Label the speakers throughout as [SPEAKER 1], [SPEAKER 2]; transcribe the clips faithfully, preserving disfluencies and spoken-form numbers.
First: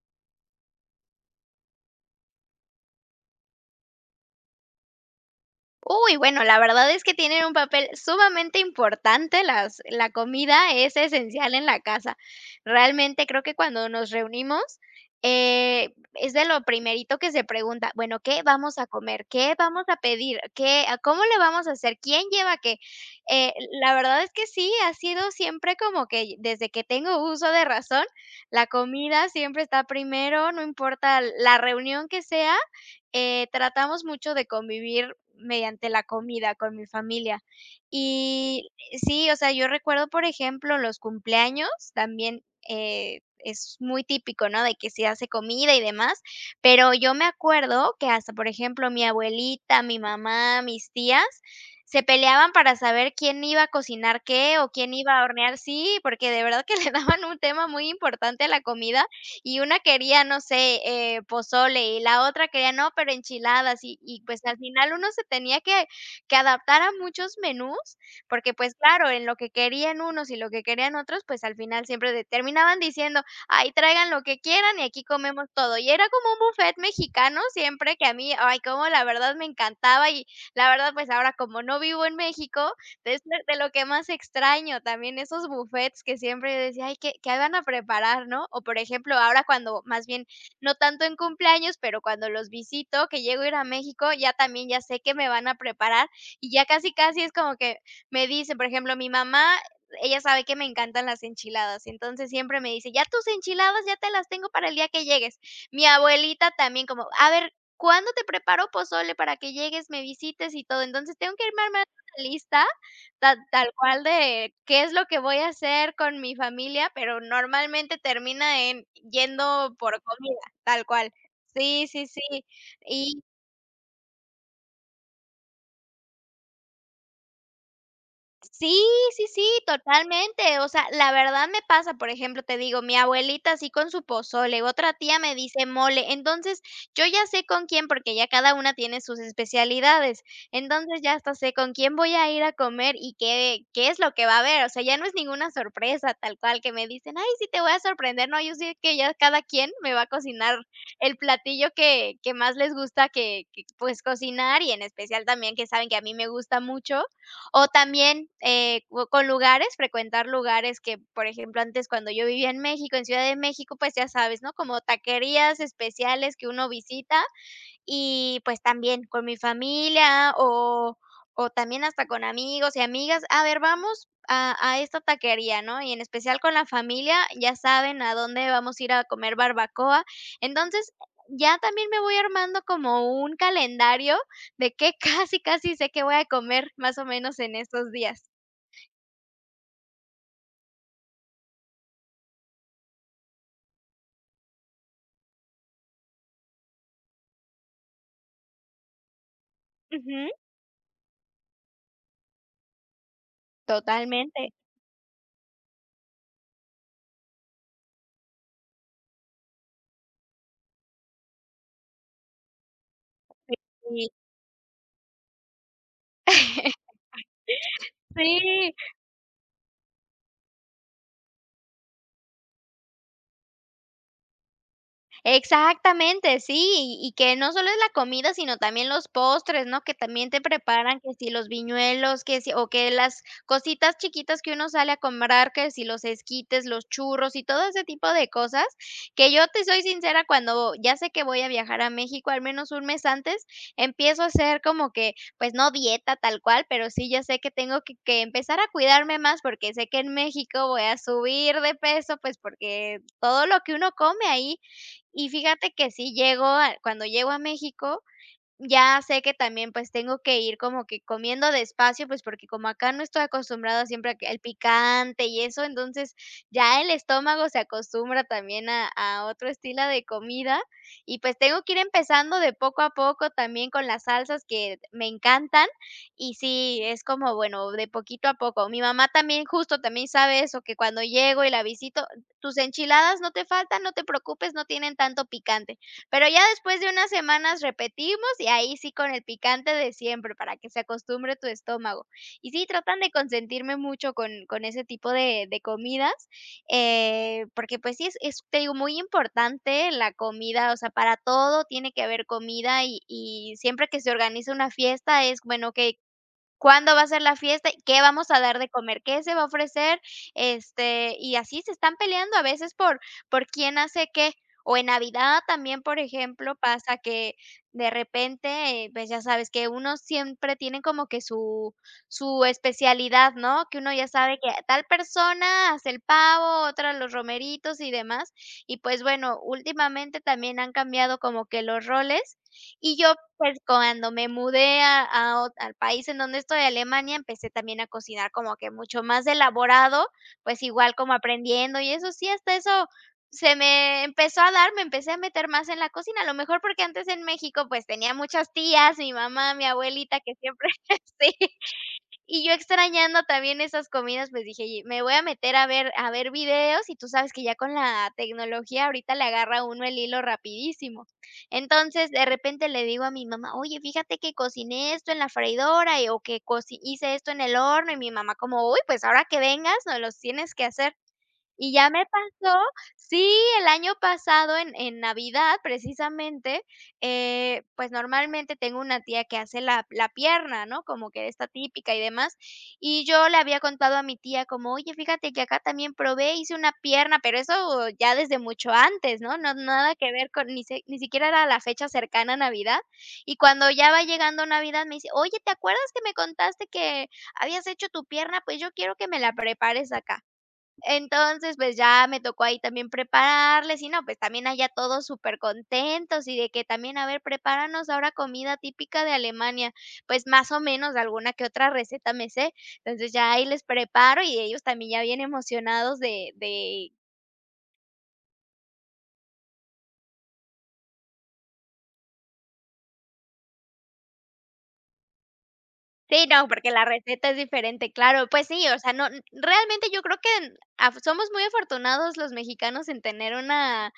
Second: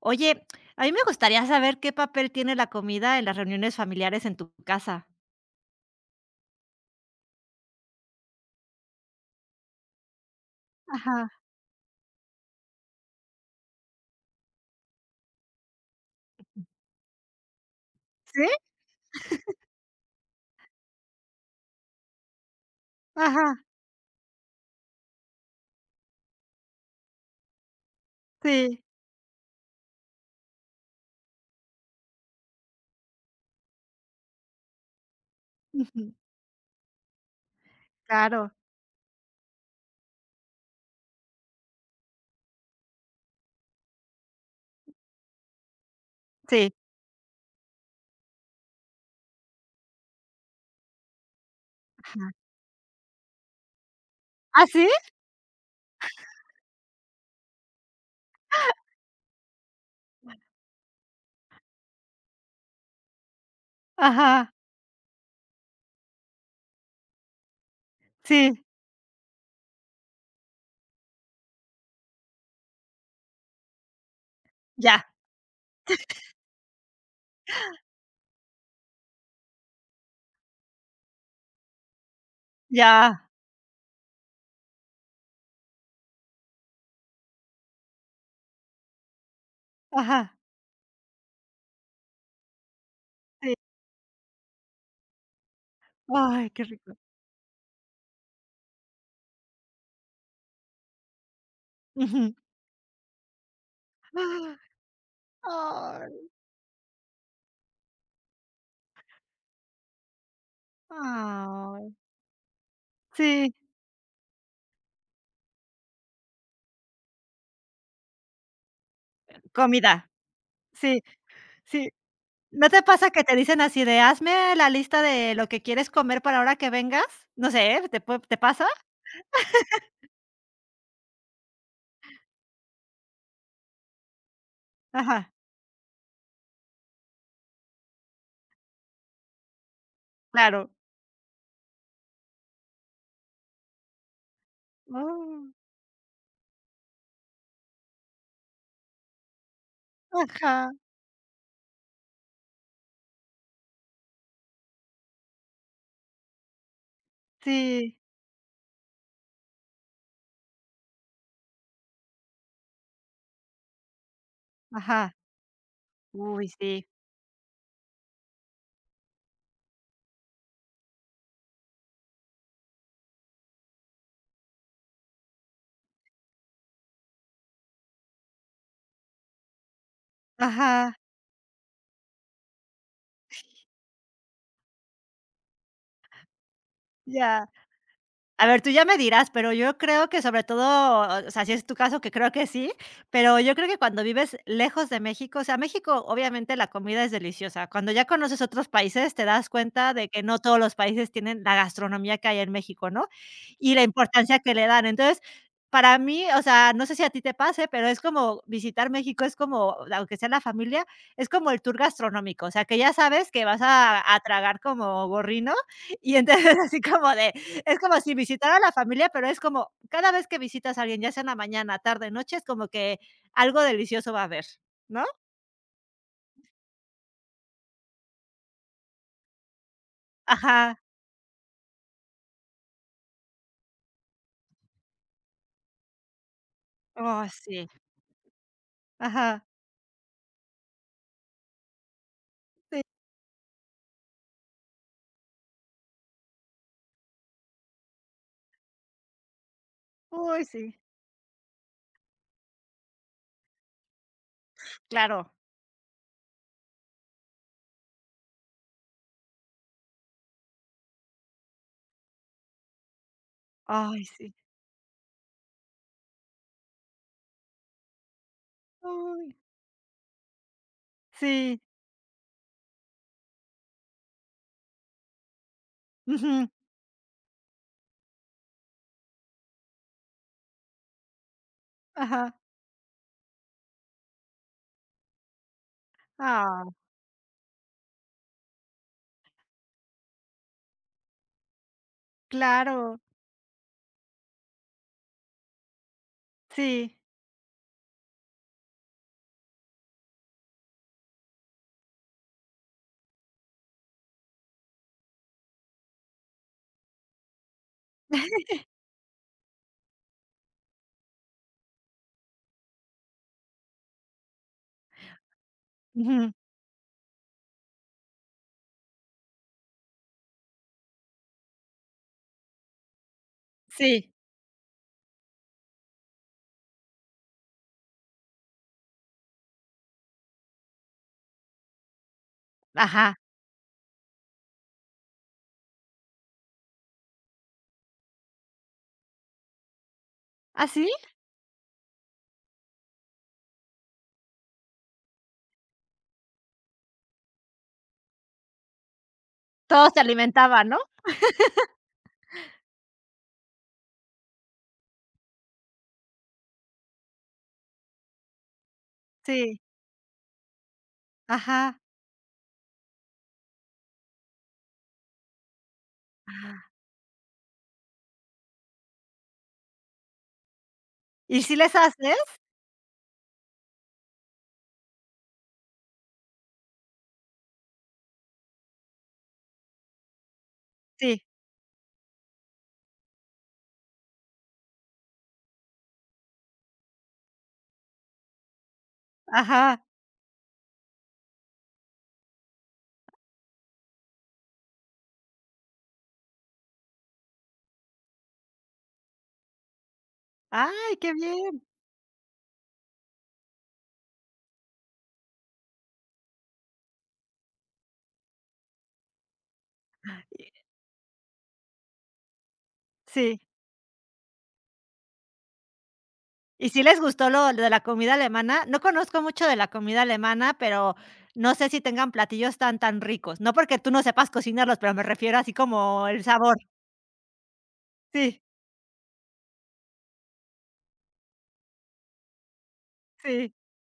[SPEAKER 1] Oye, a mí me gustaría saber qué papel tiene la comida en las reuniones familiares en tu casa.
[SPEAKER 2] Uy, bueno, la verdad es que tienen un papel sumamente importante, las la comida es
[SPEAKER 1] Ajá.
[SPEAKER 2] esencial en la casa. Realmente creo que cuando nos reunimos, eh, es de lo primerito que se pregunta, bueno, ¿qué
[SPEAKER 1] ¿Sí?
[SPEAKER 2] vamos a comer? ¿Qué vamos a pedir? ¿Qué a cómo le vamos a hacer? ¿Quién lleva qué? Eh,
[SPEAKER 1] Ajá,
[SPEAKER 2] la verdad es que sí, ha sido siempre como que desde que tengo uso de razón, la
[SPEAKER 1] sí.
[SPEAKER 2] comida siempre está primero, no importa la reunión que sea, eh, tratamos mucho de convivir mediante la
[SPEAKER 1] Ujú.
[SPEAKER 2] comida con mi familia.
[SPEAKER 1] Claro,
[SPEAKER 2] Y sí, o sea, yo recuerdo, por ejemplo, los cumpleaños también. Eh, es muy típico, ¿no? De que se hace comida y demás,
[SPEAKER 1] sí.
[SPEAKER 2] pero yo me acuerdo que hasta, por ejemplo, mi abuelita, mi mamá, mis tías, se peleaban para saber quién iba a cocinar qué
[SPEAKER 1] ¿Ah,
[SPEAKER 2] o
[SPEAKER 1] sí?
[SPEAKER 2] quién iba a hornear, sí, porque de verdad que le daban un tema muy importante a la comida y una quería, no sé, eh, pozole, y la otra quería, no, pero enchiladas, y y, pues,
[SPEAKER 1] Ajá,
[SPEAKER 2] al final uno se tenía que que adaptar a muchos menús, porque,
[SPEAKER 1] sí.
[SPEAKER 2] pues, claro, en lo que querían unos y lo que querían otros, pues, al final siempre de terminaban diciendo: "Ay, traigan lo que quieran y
[SPEAKER 1] Ya,
[SPEAKER 2] aquí comemos todo". Y era como un buffet mexicano siempre que a mí, ay, como la verdad me encantaba y la verdad, pues, ahora como no vivo en México, es
[SPEAKER 1] ya.
[SPEAKER 2] de de lo que más extraño también, esos buffets que siempre yo decía: "Ay, ¿qué qué van a preparar?", ¿no? O, por ejemplo, ahora cuando más bien,
[SPEAKER 1] Ajá,
[SPEAKER 2] no tanto en cumpleaños, pero cuando los visito, que llego a
[SPEAKER 1] sí.
[SPEAKER 2] ir a México, ya también ya sé qué me van a preparar,
[SPEAKER 1] Ay,
[SPEAKER 2] y
[SPEAKER 1] qué
[SPEAKER 2] ya casi,
[SPEAKER 1] rico.
[SPEAKER 2] casi es como que me dicen, por ejemplo, mi mamá, ella sabe que me encantan las enchiladas, entonces
[SPEAKER 1] Ujú.
[SPEAKER 2] siempre me dice: "Ya tus enchiladas ya te las tengo para el día que llegues". Mi
[SPEAKER 1] Ay,
[SPEAKER 2] abuelita también como: "A ver, ¿cuándo te preparo pozole para que llegues, me visites y todo?". Entonces tengo que armarme
[SPEAKER 1] ay.
[SPEAKER 2] una lista ta
[SPEAKER 1] Sí.
[SPEAKER 2] tal cual de qué es lo que voy a hacer con mi familia, pero normalmente termina en yendo por
[SPEAKER 1] Comida.
[SPEAKER 2] comida, tal
[SPEAKER 1] Sí,
[SPEAKER 2] cual. Sí,
[SPEAKER 1] sí.
[SPEAKER 2] sí, sí.
[SPEAKER 1] ¿No te pasa
[SPEAKER 2] Y
[SPEAKER 1] que te dicen así de: "Hazme la lista de lo que quieres comer para ahora que vengas"? No sé, ¿eh? ¿te pue te pasa?
[SPEAKER 2] sí, sí, sí, totalmente. O sea, la verdad me pasa, por ejemplo, te digo, mi abuelita así con su pozole, otra tía
[SPEAKER 1] Ajá,
[SPEAKER 2] me dice mole. Entonces, yo ya sé con quién, porque ya cada una tiene sus especialidades.
[SPEAKER 1] claro.
[SPEAKER 2] Entonces, ya hasta sé con quién voy a ir a comer y qué, qué es lo que va a haber. O sea, ya no es
[SPEAKER 1] Ah.
[SPEAKER 2] ninguna sorpresa tal cual que me dicen, ay, sí te voy a sorprender. No, yo sé que ya cada quien me va a
[SPEAKER 1] Ajá,
[SPEAKER 2] cocinar el platillo que, que más les gusta que, que, pues cocinar y en especial también que saben que a mí me gusta mucho. O
[SPEAKER 1] sí,
[SPEAKER 2] también, eh, co con lugares, frecuentar lugares que, por ejemplo, antes cuando yo vivía en México, en Ciudad de México, pues ya sabes, ¿no? Como
[SPEAKER 1] ajá.
[SPEAKER 2] taquerías especiales que
[SPEAKER 1] Uy,
[SPEAKER 2] uno
[SPEAKER 1] sí,
[SPEAKER 2] visita y, pues, también con mi familia o o también hasta con amigos y amigas, a ver, vamos a a esta taquería, ¿no? Y en especial con la familia, ya saben a dónde vamos a ir a comer barbacoa. Entonces,
[SPEAKER 1] ajá,
[SPEAKER 2] ya también me voy armando como un calendario de qué casi, casi sé qué voy a comer más o menos
[SPEAKER 1] ya.
[SPEAKER 2] en estos días.
[SPEAKER 1] A ver, tú ya me dirás, pero yo creo que sobre todo, o sea, si es tu caso, que creo que sí, pero yo creo que cuando vives lejos de México, o sea, México, obviamente, la comida es deliciosa. Cuando ya conoces otros países, te das cuenta de que
[SPEAKER 2] Ujú,
[SPEAKER 1] no todos los países tienen la gastronomía que hay en México, ¿no? Y la importancia
[SPEAKER 2] totalmente,
[SPEAKER 1] que le dan. Entonces, para mí, o sea, no sé si a ti te pase, pero es como visitar México, es como, aunque sea la familia, es como el tour gastronómico, o sea, que ya sabes que vas a
[SPEAKER 2] sí.
[SPEAKER 1] a tragar como gorrino y entonces así como de es como si visitara a la
[SPEAKER 2] Sí.
[SPEAKER 1] familia, pero es como cada vez que visitas a alguien, ya sea en la mañana, tarde, noche, es como que algo delicioso va a haber, ¿no?
[SPEAKER 2] Exactamente, sí, y y que no solo es la comida, sino también los postres, ¿no? Que también te
[SPEAKER 1] Ajá.
[SPEAKER 2] preparan, que si los viñuelos, que si o que las cositas chiquitas que uno sale a comprar, que si los esquites, los
[SPEAKER 1] Oh,
[SPEAKER 2] churros y
[SPEAKER 1] sí.
[SPEAKER 2] todo ese tipo de cosas, que
[SPEAKER 1] Ajá.
[SPEAKER 2] yo te soy sincera, cuando ya sé que voy a viajar a México, al menos
[SPEAKER 1] Sí.
[SPEAKER 2] un mes antes, empiezo a hacer como que, pues no dieta tal cual, pero sí ya sé que tengo que, que empezar a cuidarme más porque sé que en
[SPEAKER 1] Uy,
[SPEAKER 2] México
[SPEAKER 1] sí.
[SPEAKER 2] voy a subir de peso, pues porque todo lo que uno come ahí y
[SPEAKER 1] Claro.
[SPEAKER 2] fíjate que sí llego a cuando llego a México, ya sé que también, pues, tengo que ir como que comiendo despacio, pues, porque como acá no estoy acostumbrada
[SPEAKER 1] Ay,
[SPEAKER 2] siempre a que
[SPEAKER 1] sí.
[SPEAKER 2] al picante y eso, entonces, ya el estómago se acostumbra también a a
[SPEAKER 1] Uy.
[SPEAKER 2] otro estilo de comida, y pues,
[SPEAKER 1] Sí.
[SPEAKER 2] tengo que ir empezando de poco a poco también con las salsas que me encantan, y
[SPEAKER 1] Ujú.
[SPEAKER 2] sí, es como, bueno, de poquito a poco. Mi mamá también, justo, también sabe eso, que cuando llego y la visito:
[SPEAKER 1] Ajá.
[SPEAKER 2] "Tus enchiladas no te faltan, no te preocupes, no tienen tanto picante". Pero ya
[SPEAKER 1] Ah,
[SPEAKER 2] después de unas semanas repetimos y ahí sí con el picante de siempre para que se acostumbre tu estómago. Y sí,
[SPEAKER 1] claro.
[SPEAKER 2] tratan de consentirme mucho con con ese tipo de de comidas,
[SPEAKER 1] Sí.
[SPEAKER 2] eh, porque, pues sí, es es, te digo, muy importante la comida, o sea, para todo tiene que haber comida y y siempre que se organiza una fiesta es, bueno, okey, ¿cuándo va a ser la fiesta? Y ¿qué vamos a dar de comer? ¿Qué se va a ofrecer? Este, y así se están peleando a veces por por quién hace qué. O en Navidad también, por
[SPEAKER 1] Ujú.
[SPEAKER 2] ejemplo, pasa que de repente, eh, pues, ya sabes que uno siempre tiene como que su su especialidad, ¿no? Que uno ya
[SPEAKER 1] Sí.
[SPEAKER 2] sabe que tal persona hace el pavo, otra los romeritos y demás. Y, pues, bueno, últimamente también han cambiado como que los roles. Y yo
[SPEAKER 1] Ajá.
[SPEAKER 2] pues, cuando me mudé a a ot al país en donde estoy, Alemania, empecé también a cocinar como que mucho más elaborado, pues,
[SPEAKER 1] ¿Ah, sí?
[SPEAKER 2] igual como aprendiendo, y eso sí, hasta eso se me empezó a dar, me empecé a meter más en la cocina, a lo mejor porque antes en México, pues, tenía muchas tías, mi mamá, mi
[SPEAKER 1] Todos se
[SPEAKER 2] abuelita, que
[SPEAKER 1] alimentaban,
[SPEAKER 2] siempre
[SPEAKER 1] ¿no?
[SPEAKER 2] sí. Y yo extrañando también esas comidas, pues dije: "Y me voy a meter a ver a ver videos", y tú sabes que ya con la tecnología ahorita le
[SPEAKER 1] Sí.
[SPEAKER 2] agarra uno el hilo rapidísimo.
[SPEAKER 1] Ajá.
[SPEAKER 2] Entonces, de repente le digo a mi mamá: "Oye, fíjate que cociné esto en la freidora, y o que
[SPEAKER 1] Ah.
[SPEAKER 2] coci hice esto en el horno", y mi mamá como: "Uy, pues ahora que vengas, nos los tienes que hacer".
[SPEAKER 1] ¿Y si
[SPEAKER 2] Y
[SPEAKER 1] les
[SPEAKER 2] ya me
[SPEAKER 1] haces?
[SPEAKER 2] pasó sí, el año pasado en en Navidad, precisamente, eh, pues, normalmente tengo una tía que hace la la pierna, ¿no? Como
[SPEAKER 1] Sí.
[SPEAKER 2] que está típica y demás, y yo le había contado a mi tía como: "Oye, fíjate que acá también probé, hice una pierna", pero eso ya desde mucho antes, ¿no? No,
[SPEAKER 1] Ajá.
[SPEAKER 2] nada que ver con ni se ni siquiera era la fecha cercana a Navidad. Y cuando ya va llegando Navidad, me dice: "Oye, ¿te acuerdas que me contaste que habías hecho tu pierna? Pues, yo quiero que me la prepares acá".
[SPEAKER 1] Ay, qué
[SPEAKER 2] Entonces,
[SPEAKER 1] bien.
[SPEAKER 2] pues, ya me tocó ahí también prepararles y no, pues, también allá todos súper contentos y de que también: "A ver, prepáranos ahora comida típica de Alemania". Pues, más o menos, alguna que otra receta me sé. Entonces, ya
[SPEAKER 1] Sí.
[SPEAKER 2] ahí les preparo y ellos también ya bien emocionados de
[SPEAKER 1] ¿Y si
[SPEAKER 2] de
[SPEAKER 1] les gustó lo lo de la comida alemana? No conozco mucho de la comida alemana, pero no sé si tengan platillos tan, tan ricos. No porque tú no sepas cocinarlos, pero me refiero así como el
[SPEAKER 2] sí, no,
[SPEAKER 1] sabor.
[SPEAKER 2] porque la receta es diferente, claro.
[SPEAKER 1] Sí,
[SPEAKER 2] Pues sí, o sea, no, n- realmente yo creo que en- af- somos muy afortunados los mexicanos en tener
[SPEAKER 1] sí.
[SPEAKER 2] una,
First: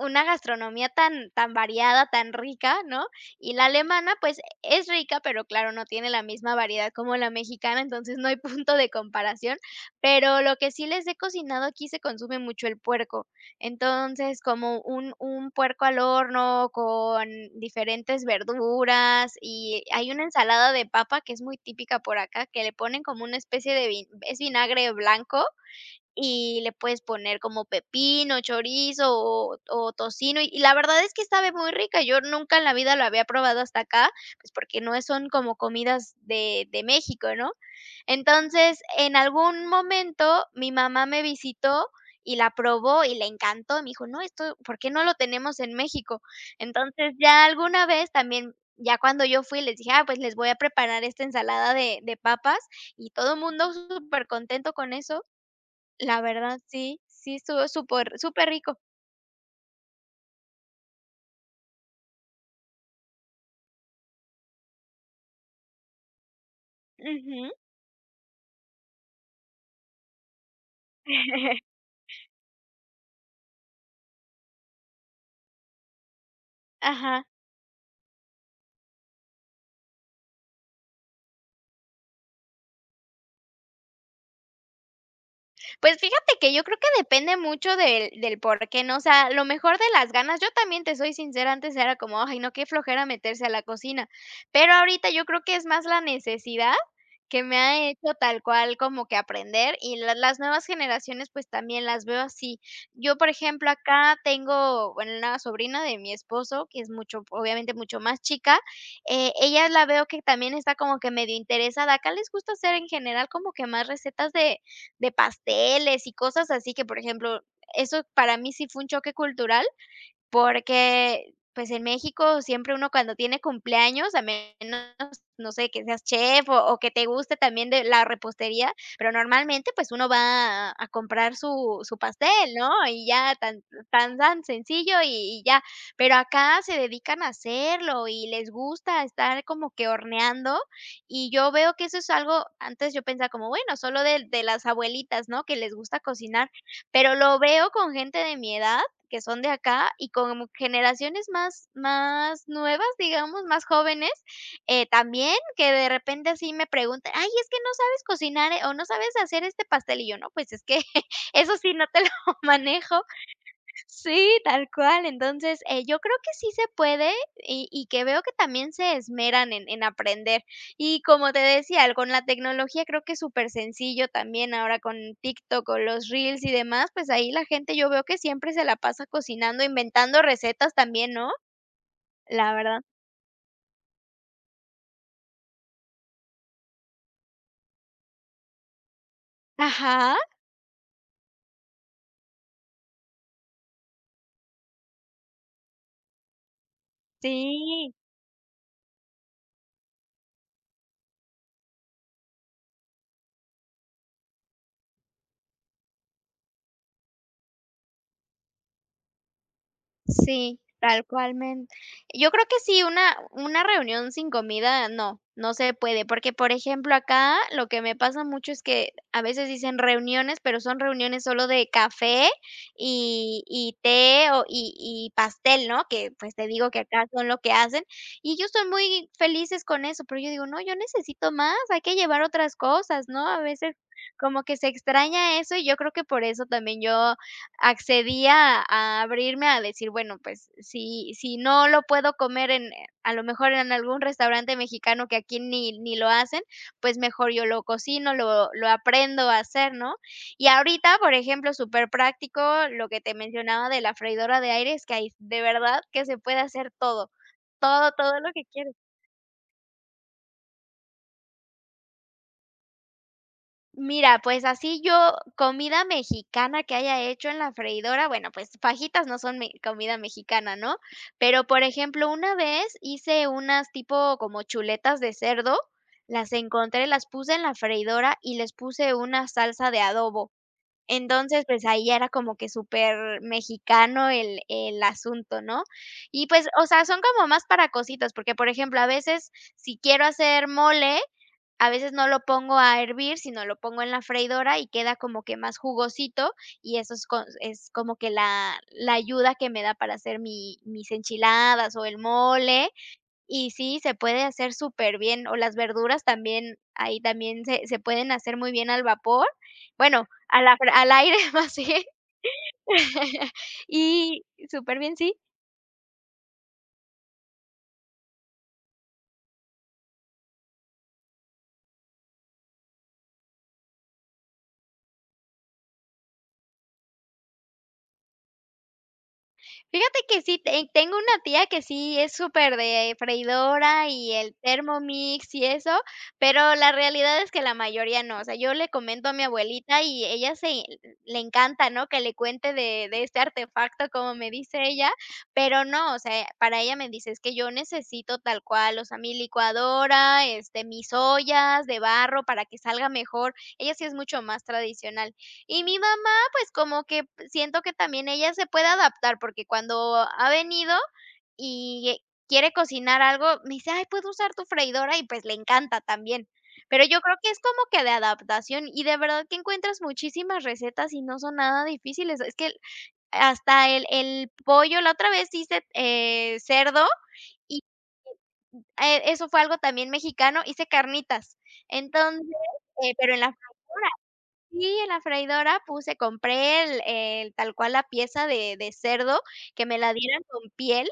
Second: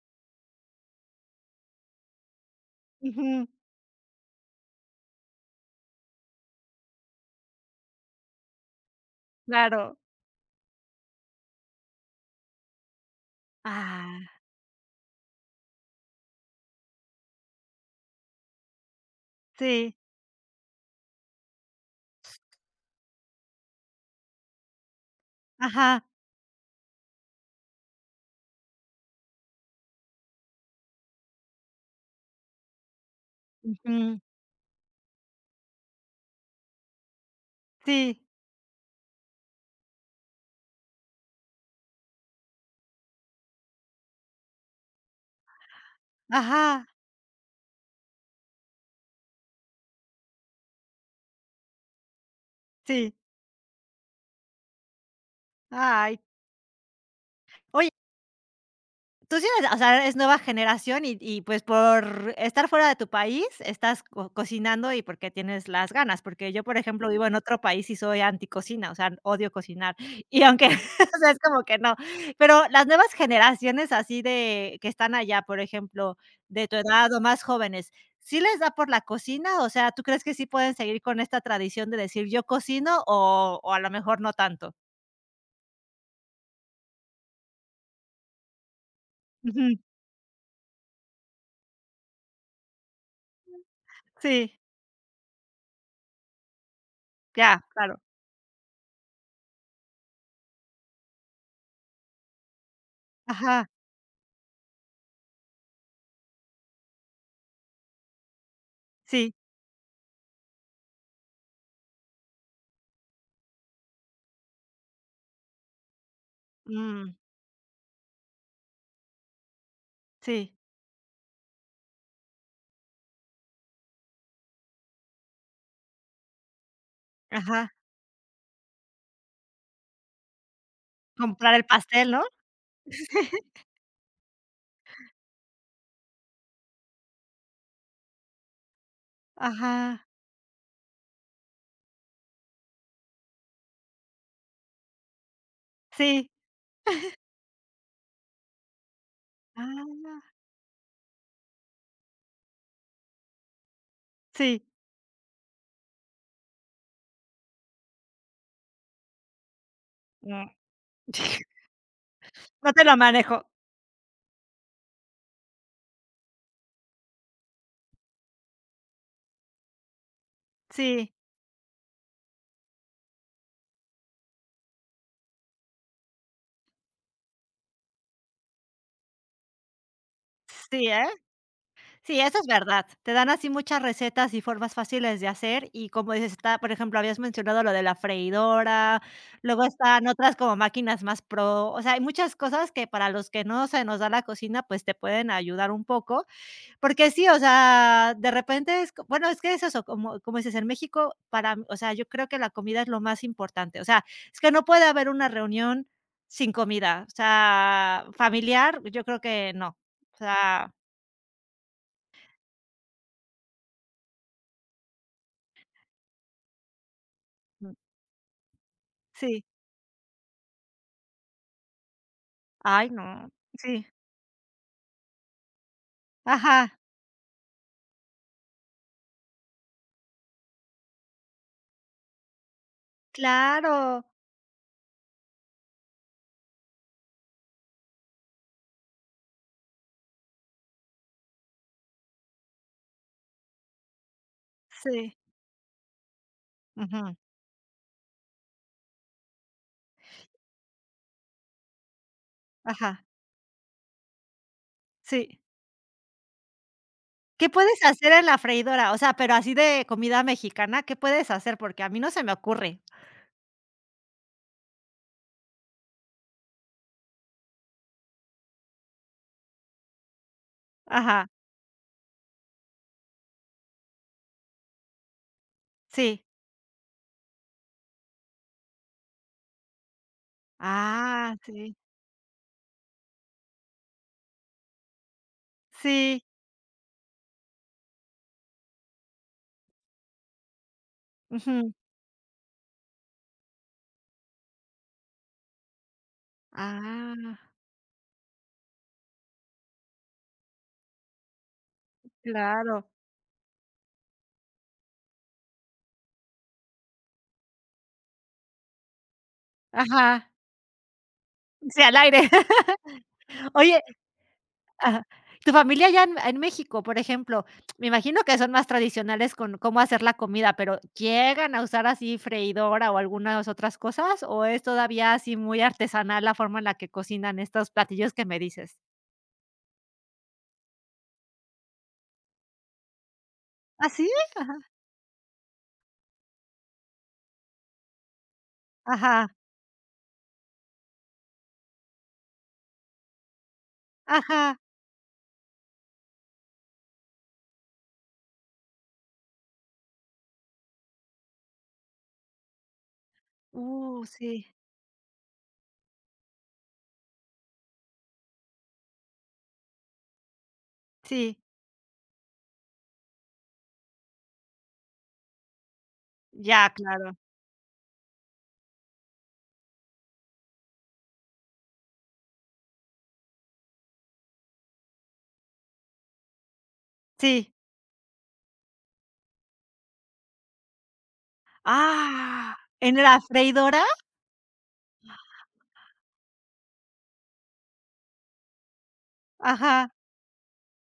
[SPEAKER 2] una gastronomía tan, tan variada, tan rica, ¿no?
[SPEAKER 1] Ujú,
[SPEAKER 2] Y la alemana, pues es rica, pero claro, no tiene la misma variedad como la mexicana, entonces no hay punto de comparación.
[SPEAKER 1] claro.
[SPEAKER 2] Pero lo que sí les he cocinado aquí se consume mucho el puerco.
[SPEAKER 1] Ah,
[SPEAKER 2] Entonces, como un un puerco al horno con diferentes verduras, y
[SPEAKER 1] sí.
[SPEAKER 2] hay una ensalada de papa que es muy típica por acá, que le ponen como una especie de vi es vinagre blanco
[SPEAKER 1] Ajá.
[SPEAKER 2] y le puedes poner como pepino, chorizo o o tocino, y y la verdad es que sabe muy rica. Yo nunca en la vida lo había probado hasta acá,
[SPEAKER 1] Ujú.
[SPEAKER 2] pues, porque no son como comidas de de México, ¿no?
[SPEAKER 1] Sí.
[SPEAKER 2] Entonces, en algún momento, mi mamá me visitó y la probó y le encantó. Me dijo: "No, esto, ¿por qué no lo tenemos en México?".
[SPEAKER 1] Ajá.
[SPEAKER 2] Entonces, ya alguna vez también, ya cuando yo fui, les dije: "Ah, pues les voy a preparar esta ensalada de de papas", y
[SPEAKER 1] Sí.
[SPEAKER 2] todo el mundo súper contento con eso.
[SPEAKER 1] Ay.
[SPEAKER 2] La verdad, sí, sí estuvo
[SPEAKER 1] Oye.
[SPEAKER 2] súper superrico.
[SPEAKER 1] Tú sí eres, o sea, es nueva generación y y, pues, por estar fuera de tu país, estás co cocinando y porque tienes las ganas, porque yo, por ejemplo, vivo en
[SPEAKER 2] Ujú.
[SPEAKER 1] otro país y soy anticocina, o sea, odio cocinar. Y aunque, o sea, es como que no. Pero las nuevas generaciones así de que están allá, por ejemplo, de tu edad o
[SPEAKER 2] Ajá.
[SPEAKER 1] más jóvenes, ¿sí les da por la cocina? O sea, ¿tú crees que sí pueden seguir con esta tradición de decir: "Yo cocino", o o a lo mejor no tanto?
[SPEAKER 2] Pues fíjate que yo creo que depende mucho del del porqué, ¿no? O sea, lo
[SPEAKER 1] Ujú.
[SPEAKER 2] mejor de las ganas yo también te soy sincera, antes era como: "Ay, no, qué flojera meterse a la cocina".
[SPEAKER 1] Sí,
[SPEAKER 2] Pero ahorita yo creo que es más la necesidad que me
[SPEAKER 1] ya,
[SPEAKER 2] ha
[SPEAKER 1] claro.
[SPEAKER 2] hecho tal cual como que aprender, y la las nuevas generaciones, pues, también las veo así. Yo, por
[SPEAKER 1] Ajá,
[SPEAKER 2] ejemplo, acá tengo, bueno, una sobrina de mi esposo, que es mucho obviamente mucho más chica, eh,
[SPEAKER 1] sí.
[SPEAKER 2] ella la veo que también está como que medio interesada. Acá les gusta hacer en general como que más recetas de de pasteles y cosas así que, por
[SPEAKER 1] Mm.
[SPEAKER 2] ejemplo, eso para mí sí fue un choque cultural,
[SPEAKER 1] Sí,
[SPEAKER 2] porque, pues, en México siempre uno cuando tiene cumpleaños, a menos, no sé, que seas chef o o que te guste también
[SPEAKER 1] ajá,
[SPEAKER 2] de la repostería, pero normalmente, pues, uno va a a comprar
[SPEAKER 1] comprar el
[SPEAKER 2] su su
[SPEAKER 1] pastel, ¿no?
[SPEAKER 2] pastel, ¿no? Y ya tan tan tan sencillo y y ya. Pero acá se dedican a hacerlo y les gusta estar como que
[SPEAKER 1] Ajá,
[SPEAKER 2] horneando, y yo veo que eso es algo antes yo pensaba como, bueno, solo de de las abuelitas, ¿no? Que les gusta
[SPEAKER 1] sí,
[SPEAKER 2] cocinar, pero lo veo con gente de mi edad que son de acá y
[SPEAKER 1] ah,
[SPEAKER 2] con generaciones más más nuevas, digamos, más jóvenes,
[SPEAKER 1] sí,
[SPEAKER 2] eh, también que de repente así me preguntan: "Ay, es que no sabes cocinar, eh, o no sabes hacer este pastel", y yo: "No,
[SPEAKER 1] mm,
[SPEAKER 2] pues es que eso sí no te lo
[SPEAKER 1] no te lo
[SPEAKER 2] manejo".
[SPEAKER 1] manejo.
[SPEAKER 2] Sí, tal cual. Entonces, eh, yo creo que sí se puede y, y que veo que también se esmeran en, en aprender. Y
[SPEAKER 1] Sí,
[SPEAKER 2] como te decía, con la tecnología creo que es súper sencillo también ahora con TikTok o los Reels y demás, pues ahí la gente yo veo que siempre se la pasa cocinando, inventando recetas
[SPEAKER 1] sí, ¿eh?
[SPEAKER 2] también, ¿no?
[SPEAKER 1] Sí, eso es
[SPEAKER 2] La verdad.
[SPEAKER 1] verdad. Te dan así muchas recetas y formas fáciles de hacer y como dices, está, por ejemplo, habías mencionado lo de la freidora, luego están
[SPEAKER 2] Ajá,
[SPEAKER 1] otras como máquinas más pro, o sea, hay muchas cosas que para los que no se nos da la cocina, pues te pueden ayudar un poco. Porque sí, o
[SPEAKER 2] sí.
[SPEAKER 1] sea, de repente es, co- bueno, es que es eso, como, como dices, en México, para, mí- o sea, yo creo que la comida es lo más importante. O sea, es que no puede haber una reunión sin comida. O sea, familiar, yo creo que no. O
[SPEAKER 2] Sí,
[SPEAKER 1] sea,
[SPEAKER 2] tal cualmente. Yo creo que sí, una una reunión sin comida no, no se puede, porque, por ejemplo, acá lo
[SPEAKER 1] Mm.
[SPEAKER 2] que me pasa mucho es que a
[SPEAKER 1] sí.
[SPEAKER 2] veces dicen reuniones, pero son reuniones solo de café
[SPEAKER 1] Ay, no.
[SPEAKER 2] y y
[SPEAKER 1] Sí.
[SPEAKER 2] té o y y pastel, ¿no? Que, pues, te
[SPEAKER 1] Ajá.
[SPEAKER 2] digo que acá son lo que hacen, y ellos son muy felices con eso, pero yo digo: "No, yo necesito más, hay que llevar otras cosas", ¿no? A veces
[SPEAKER 1] Claro.
[SPEAKER 2] como que se extraña eso, y yo creo que por eso también yo accedía a abrirme a decir, bueno, pues si si no lo puedo comer en eh, a lo mejor en algún restaurante mexicano
[SPEAKER 1] Sí.
[SPEAKER 2] que aquí ni ni lo hacen, pues
[SPEAKER 1] Ujú.
[SPEAKER 2] mejor yo lo cocino, lo lo aprendo a hacer, ¿no? Y ahorita, por ejemplo, súper práctico lo que
[SPEAKER 1] Ajá.
[SPEAKER 2] te mencionaba de la freidora de aire, es que ahí
[SPEAKER 1] Sí.
[SPEAKER 2] de verdad que se puede hacer todo,
[SPEAKER 1] ¿Qué puedes
[SPEAKER 2] todo,
[SPEAKER 1] hacer
[SPEAKER 2] todo
[SPEAKER 1] en
[SPEAKER 2] lo
[SPEAKER 1] la
[SPEAKER 2] que quieras.
[SPEAKER 1] freidora? O sea, pero así de comida mexicana, ¿qué puedes hacer? Porque a mí no se me ocurre.
[SPEAKER 2] Mira, pues así yo comida mexicana que haya hecho en la freidora, bueno, pues fajitas no son me comida mexicana, ¿no?
[SPEAKER 1] Ajá.
[SPEAKER 2] Pero, por ejemplo, una vez hice unas tipo como chuletas de cerdo,
[SPEAKER 1] Sí.
[SPEAKER 2] las encontré, las puse en la freidora y les puse una salsa de adobo.
[SPEAKER 1] Ah,
[SPEAKER 2] Entonces, pues
[SPEAKER 1] sí.
[SPEAKER 2] ahí ya era como que súper mexicano el el asunto, ¿no?
[SPEAKER 1] Sí.
[SPEAKER 2] Y pues, o sea, son como más para cositas, porque, por ejemplo, a veces si quiero hacer mole, a
[SPEAKER 1] Ujú.
[SPEAKER 2] veces no lo pongo a hervir, sino lo pongo en la freidora y queda como que más jugosito, y eso es co
[SPEAKER 1] Ah,
[SPEAKER 2] es como que la la ayuda que me da para hacer mi mis enchiladas o el mole,
[SPEAKER 1] claro.
[SPEAKER 2] y sí, se puede hacer súper bien o las verduras también, ahí también se se pueden hacer muy bien al vapor, bueno,
[SPEAKER 1] Ajá.
[SPEAKER 2] a la fr al aire más
[SPEAKER 1] Sí,
[SPEAKER 2] bien,
[SPEAKER 1] al aire. Oye,
[SPEAKER 2] y súper bien
[SPEAKER 1] ajá,
[SPEAKER 2] sí.
[SPEAKER 1] tu familia allá en en México, por ejemplo, me imagino que son más tradicionales con cómo hacer la comida, pero, ¿llegan a usar así freidora o algunas otras cosas, o es todavía así muy artesanal la forma en la que cocinan estos platillos que me dices?
[SPEAKER 2] Fíjate que sí, te tengo una tía que sí es súper de
[SPEAKER 1] ¿Ah,
[SPEAKER 2] freidora
[SPEAKER 1] sí?
[SPEAKER 2] y el
[SPEAKER 1] Ajá.
[SPEAKER 2] Thermomix y eso, pero la realidad es que la mayoría no. O sea, yo le comento a mi
[SPEAKER 1] Ajá,
[SPEAKER 2] abuelita y ella se le encanta, ¿no? Que le cuente de, de este artefacto, como me
[SPEAKER 1] ajá.
[SPEAKER 2] dice ella, pero no, o sea, para ella me dice, es que yo necesito tal cual, o sea, mi licuadora, este, mis ollas de barro para que salga mejor. Ella sí es
[SPEAKER 1] Uh,
[SPEAKER 2] mucho más
[SPEAKER 1] sí,
[SPEAKER 2] tradicional. Y mi mamá pues, como que siento que también ella se puede adaptar, porque cuando ha venido
[SPEAKER 1] sí.
[SPEAKER 2] y quiere cocinar algo, me dice: "Ay, ¿puedo usar tu freidora?", y pues le encanta también.
[SPEAKER 1] Ya,
[SPEAKER 2] Pero yo
[SPEAKER 1] claro.
[SPEAKER 2] creo que es como que de adaptación y de verdad que encuentras muchísimas recetas y no son nada difíciles. Es que hasta el el pollo, la otra vez hice, eh, cerdo
[SPEAKER 1] Sí.
[SPEAKER 2] y, eh, eso fue algo también mexicano, hice carnitas. Entonces,
[SPEAKER 1] Ah,
[SPEAKER 2] eh,
[SPEAKER 1] ¿en
[SPEAKER 2] pero
[SPEAKER 1] la
[SPEAKER 2] en la
[SPEAKER 1] freidora?
[SPEAKER 2] Sí, en la freidora puse compré el el tal cual la pieza de de cerdo, que me
[SPEAKER 1] Ajá.
[SPEAKER 2] la dieran con piel,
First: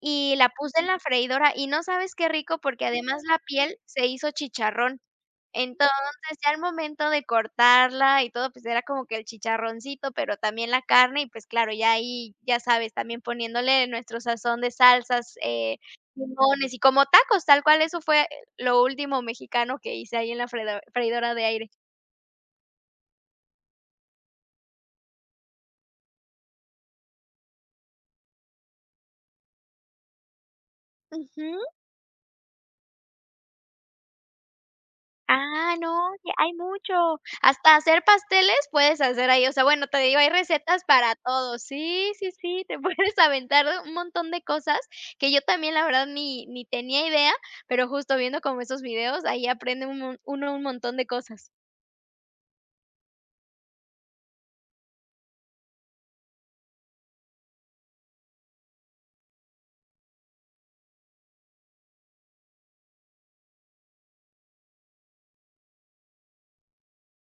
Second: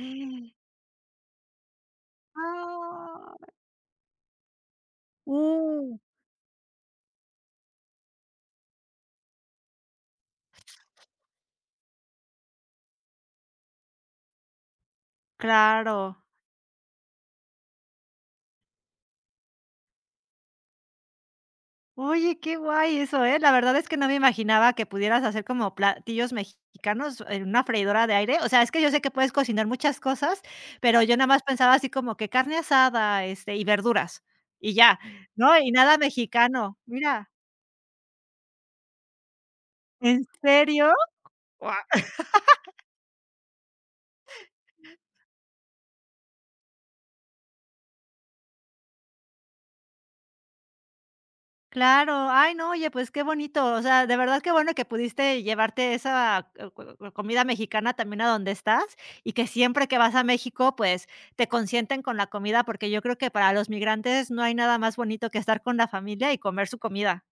[SPEAKER 2] y la puse en la freidora, y no sabes qué rico, porque además
[SPEAKER 1] Ah,
[SPEAKER 2] la piel se hizo chicharrón.
[SPEAKER 1] uh,
[SPEAKER 2] Entonces, ya al momento de cortarla y todo, pues, era como que el chicharroncito, pero también la carne y, pues, claro, ya ahí, ya sabes, también poniéndole nuestro sazón de salsas, eh,
[SPEAKER 1] claro.
[SPEAKER 2] limones y como tacos, tal cual, eso fue lo último mexicano que hice ahí en la fredo freidora de aire.
[SPEAKER 1] Oye, qué guay eso, ¿eh? La verdad es que no me imaginaba que pudieras hacer como platillos mexicanos en una freidora de aire. O sea, es que yo sé que puedes cocinar muchas cosas, pero yo nada más
[SPEAKER 2] Ujú.
[SPEAKER 1] pensaba así como que carne asada, este, y verduras, y ya, ¿no? Y
[SPEAKER 2] Ah,
[SPEAKER 1] nada
[SPEAKER 2] no, que hay
[SPEAKER 1] mexicano.
[SPEAKER 2] mucho.
[SPEAKER 1] Mira,
[SPEAKER 2] Hasta hacer pasteles puedes hacer ahí, o sea, bueno, te digo,
[SPEAKER 1] ¿en
[SPEAKER 2] hay recetas
[SPEAKER 1] serio?
[SPEAKER 2] para todo. Sí, sí, sí, te puedes aventar un montón de cosas que yo también, la verdad, ni ni tenía idea, pero justo viendo como esos videos, ahí aprende un mon uno un montón de cosas.
[SPEAKER 1] Claro, ay no, oye, pues qué bonito, o sea, de verdad qué bueno que pudiste llevarte esa, eh, co co comida mexicana también a donde estás, y que siempre que vas a México, pues, te consienten con la comida, porque yo creo que para los migrantes no hay nada más bonito que estar con la familia y comer su comida.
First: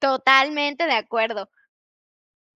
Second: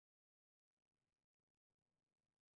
[SPEAKER 2] Totalmente de acuerdo.